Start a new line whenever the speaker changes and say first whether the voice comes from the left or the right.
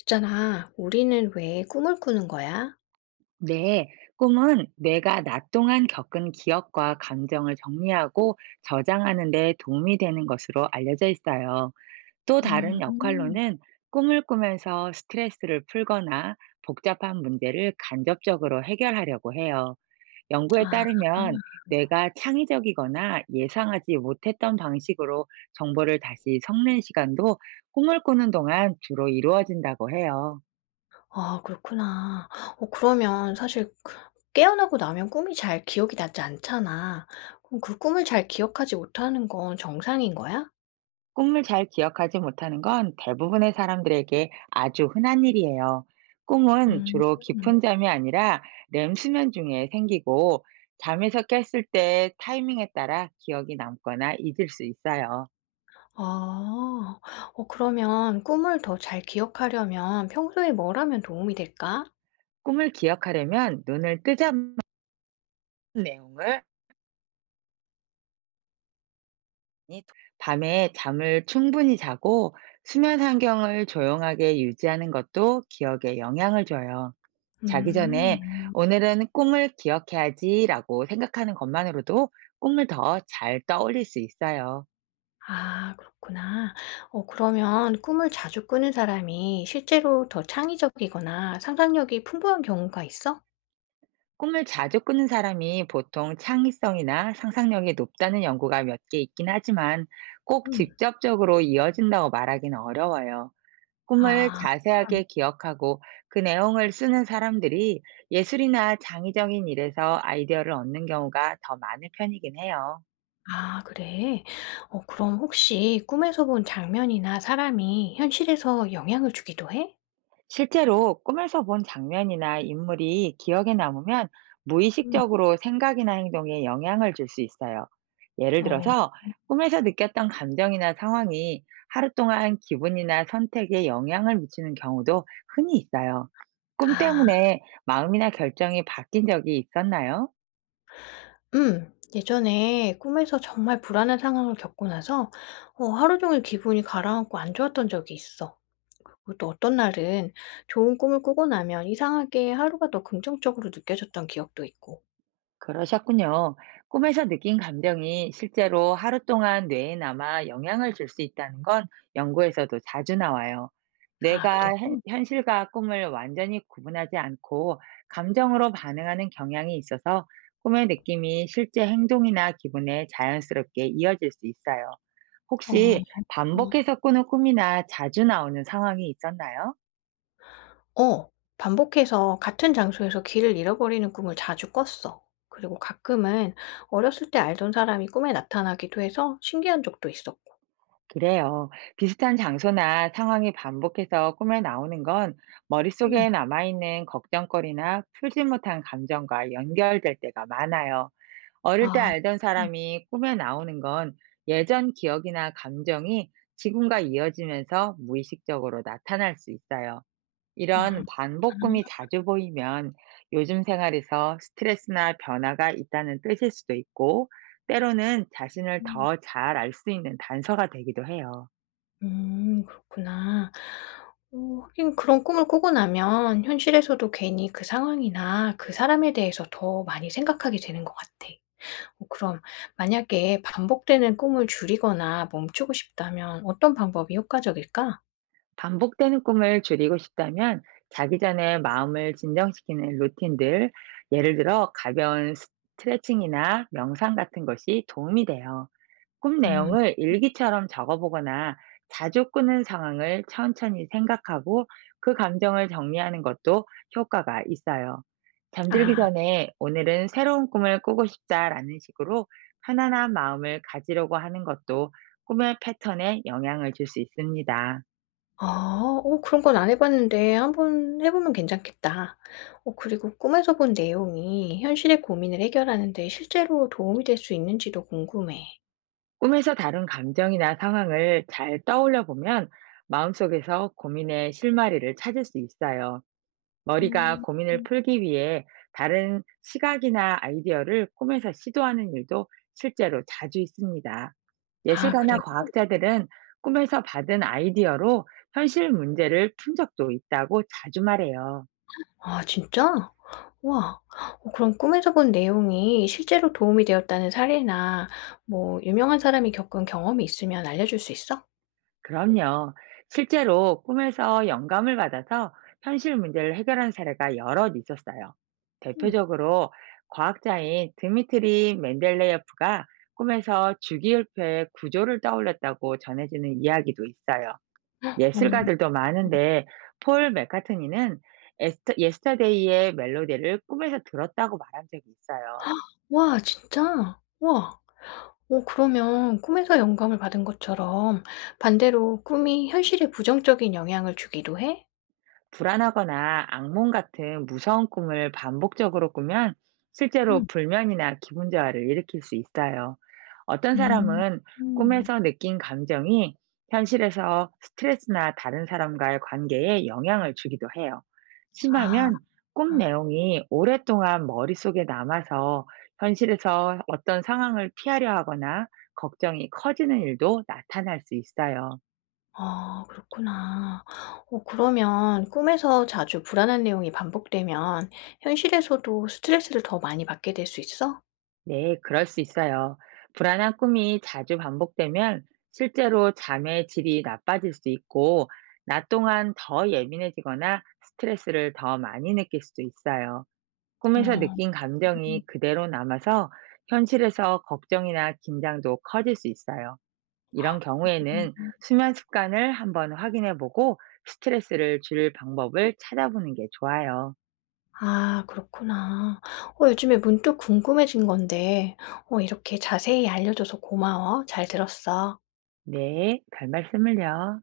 left: 있잖아, 우리는 왜 꿈을 꾸는 거야?
right: 네, 꿈은 내가 낮 동안 겪은 기억과 감정을 정리하고 저장하는 데 도움이 되는 것으로 알려져 있어요. 또 다른
left: 음, 음.
right: 역할로는 꿈을 꾸면서 스트레스를 풀거나 복잡한 문제를 간접적으로 해결하려고 해요. 연구에
left: 아,
right: 따르면 내가 창의적이거나 예상하지 못했던 방식으로 정보를 다시 섞는 시간도 꿈을 꾸는 동안 주로 이루어진다고 해요.
left: 아, 그렇구나. 어, 그러면 사실 깨어나고 나면 꿈이 잘 기억이 나지 않잖아. 그럼 그 꿈을 잘 기억하지 못하는 건 정상인 거야?
right: 꿈을 잘 기억하지 못하는 건 대부분의 사람들에게 아주 흔한 일이에요. 꿈은
left: 음,
right: 주로
left: 음.
right: 깊은 잠이 아니라 렘 수면 중에 생기고, 잠에서 깼을 때 타이밍에 따라 기억이 남거나 잊을 수 있어요.
left: 아, 어, 그러면 꿈을 더 잘 기억하려면 평소에 뭘 하면 도움이 될까?
right: 꿈을 기억하려면 눈을 뜨자마자 내용을 많이 도- 밤에 잠을 충분히 자고 수면 환경을 조용하게 유지하는 것도 기억에 영향을 줘요. 자기 전에
left: 음.
right: '오늘은 꿈을 기억해야지.'라고 생각하는 것만으로도 꿈을 더 잘 떠올릴 수 있어요.
left: 아, 그렇구나. 어, 그러면 꿈을 자주 꾸는 사람이 실제로 더 창의적이거나 상상력이 풍부한 경우가 있어?
right: 꿈을 자주 꾸는 사람이 보통 창의성이나 상상력이 높다는 연구가 몇 개 있긴 하지만, 꼭
left: 음.
right: 직접적으로 이어진다고 말하기는 어려워요. 꿈을
left: 아.
right: 자세하게 기억하고 그 내용을 쓰는 사람들이 예술이나 창의적인 일에서 아이디어를 얻는 경우가 더 많은 편이긴 해요.
left: 아, 그래? 어, 그럼 혹시 꿈에서 본 장면이나 사람이 현실에서 영향을 주기도 해?
right: 실제로 꿈에서 본 장면이나 인물이 기억에 남으면
left: 음.
right: 무의식적으로 생각이나 행동에 영향을 줄 수 있어요. 예를
left: 어.
right: 들어서 꿈에서 느꼈던 감정이나 상황이 하루 동안 기분이나 선택에 영향을 미치는 경우도 흔히 있어요. 꿈
left: 아.
right: 때문에 마음이나 결정이 바뀐 적이 있었나요?
left: 음. 예전에 꿈에서 정말 불안한 상황을 겪고 나서 하루 종일 기분이 가라앉고 안 좋았던 적이 있어. 그리고 또 어떤 날은 좋은 꿈을 꾸고 나면 이상하게 하루가 더 긍정적으로 느껴졌던 기억도 있고.
right: 그러셨군요. 꿈에서 느낀 감정이 실제로 하루 동안 뇌에 남아 영향을 줄 수 있다는 건 연구에서도 자주 나와요.
left: 아, 그래?
right: 뇌가 현실과 꿈을 완전히 구분하지 않고 감정으로 반응하는 경향이 있어서, 꿈의 느낌이 실제 행동이나 기분에 자연스럽게 이어질 수 있어요.
left: 어,
right: 혹시
left: 어.
right: 반복해서 꾸는 꿈이나 자주 나오는 상황이 있었나요?
left: 어. 반복해서 같은 장소에서 길을 잃어버리는 꿈을 자주 꿨어. 그리고 가끔은 어렸을 때 알던 사람이 꿈에 나타나기도 해서 신기한 적도 있었고.
right: 그래요. 비슷한 장소나 상황이 반복해서 꿈에 나오는 건
left: 음.
right: 머릿속에 남아있는 걱정거리나 풀지 못한 감정과 연결될 때가 많아요. 어릴 때
left: 아.
right: 알던
left: 음.
right: 사람이 꿈에 나오는 건 예전 기억이나 감정이 지금과 이어지면서 무의식적으로 나타날 수 있어요.
left: 음.
right: 이런 반복
left: 아.
right: 꿈이 자주 보이면 요즘 생활에서 스트레스나 변화가 있다는 뜻일 수도 있고, 때로는 자신을
left: 음.
right: 더 잘 알 수 있는 단서가 되기도 해요.
left: 음, 그렇구나. 어, 하긴 그런 꿈을 꾸고 나면 현실에서도 괜히 그 상황이나 그 사람에 대해서 더 많이 생각하게 되는 것 같아. 어, 그럼 만약에 반복되는 꿈을 줄이거나 멈추고 싶다면 어떤 방법이 효과적일까?
right: 반복되는 꿈을 줄이고 싶다면 자기 전에 마음을 진정시키는 루틴들, 예를 들어 가벼운 스트레칭이나 명상 같은 것이 도움이 돼요. 꿈
left: 음.
right: 내용을 일기처럼 적어보거나 자주 꾸는 상황을 천천히 생각하고 그 감정을 정리하는 것도 효과가 있어요. 잠들기
left: 아.
right: 전에 '오늘은 새로운 꿈을 꾸고 싶다.'라는 식으로 편안한 마음을 가지려고 하는 것도 꿈의 패턴에 영향을 줄 수 있습니다.
left: 어, 어, 그런 건 안 해 봤는데 한번 해 보면 괜찮겠다. 어, 그리고 꿈에서 본 내용이 현실의 고민을 해결하는 데 실제로 도움이 될 수 있는지도 궁금해.
right: 꿈에서 다룬 감정이나 상황을 잘 떠올려 보면 마음속에서 고민의 실마리를 찾을 수 있어요. 머리가
left: 음.
right: 고민을 풀기 위해 다른 시각이나 아이디어를 꿈에서 시도하는 일도 실제로 자주 있습니다.
left: 아,
right: 예술가나
left: 그래.
right: 과학자들은 꿈에서 받은 아이디어로 현실 문제를 푼 적도 있다고 자주 말해요.
left: 아, 진짜? 와. 어, 그럼 꿈에서 본 내용이 실제로 도움이 되었다는 사례나 뭐 유명한 사람이 겪은 경험이 있으면 알려줄 수 있어?
right: 그럼요. 실제로 꿈에서 영감을 받아서 현실 문제를 해결한 사례가 여럿 있었어요.
left: 음.
right: 대표적으로 과학자인 드미트리 맨델레예프가 꿈에서 주기율표의 구조를 떠올렸다고 전해지는 이야기도 있어요.
left: 어.
right: 예술가들도 많은데, 폴 맥카트니는 에스터, 예스터데이의 멜로디를 꿈에서 들었다고 말한 적이 있어요.
left: 와, 진짜? 와, 어, 그러면 꿈에서 영감을 받은 것처럼 반대로 꿈이 현실에 부정적인 영향을 주기도 해?
right: 불안하거나 악몽 같은 무서운 꿈을 반복적으로 꾸면 실제로
left: 음.
right: 불면이나 기분 저하를 일으킬 수 있어요. 어떤
left: 음.
right: 사람은
left: 음.
right: 꿈에서 느낀 감정이 현실에서 스트레스나 다른 사람과의 관계에 영향을 주기도 해요.
left: 아.
right: 심하면 꿈 내용이 오랫동안 머릿속에 남아서 현실에서 어떤 상황을 피하려 하거나 걱정이 커지는 일도 나타날 수 있어요.
left: 아, 그렇구나. 어, 그러면 꿈에서 자주 불안한 내용이 반복되면 현실에서도 스트레스를 더 많이 받게 될 수 있어?
right: 네, 그럴 수 있어요. 불안한 꿈이 자주 반복되면 실제로 잠의 질이 나빠질 수 있고, 낮 동안 더 예민해지거나 스트레스를 더 많이 느낄 수도 있어요. 꿈에서
left: 어.
right: 느낀 감정이 그대로 남아서 현실에서 걱정이나 긴장도 커질 수 있어요. 이런 경우에는 수면 습관을 한번 확인해 보고 스트레스를 줄일 방법을 찾아보는 게 좋아요.
left: 아, 그렇구나. 어, 요즘에 문득 궁금해진 건데 이렇게 자세히 알려줘서 고마워. 잘 들었어.
right: 네, 별 말씀을요.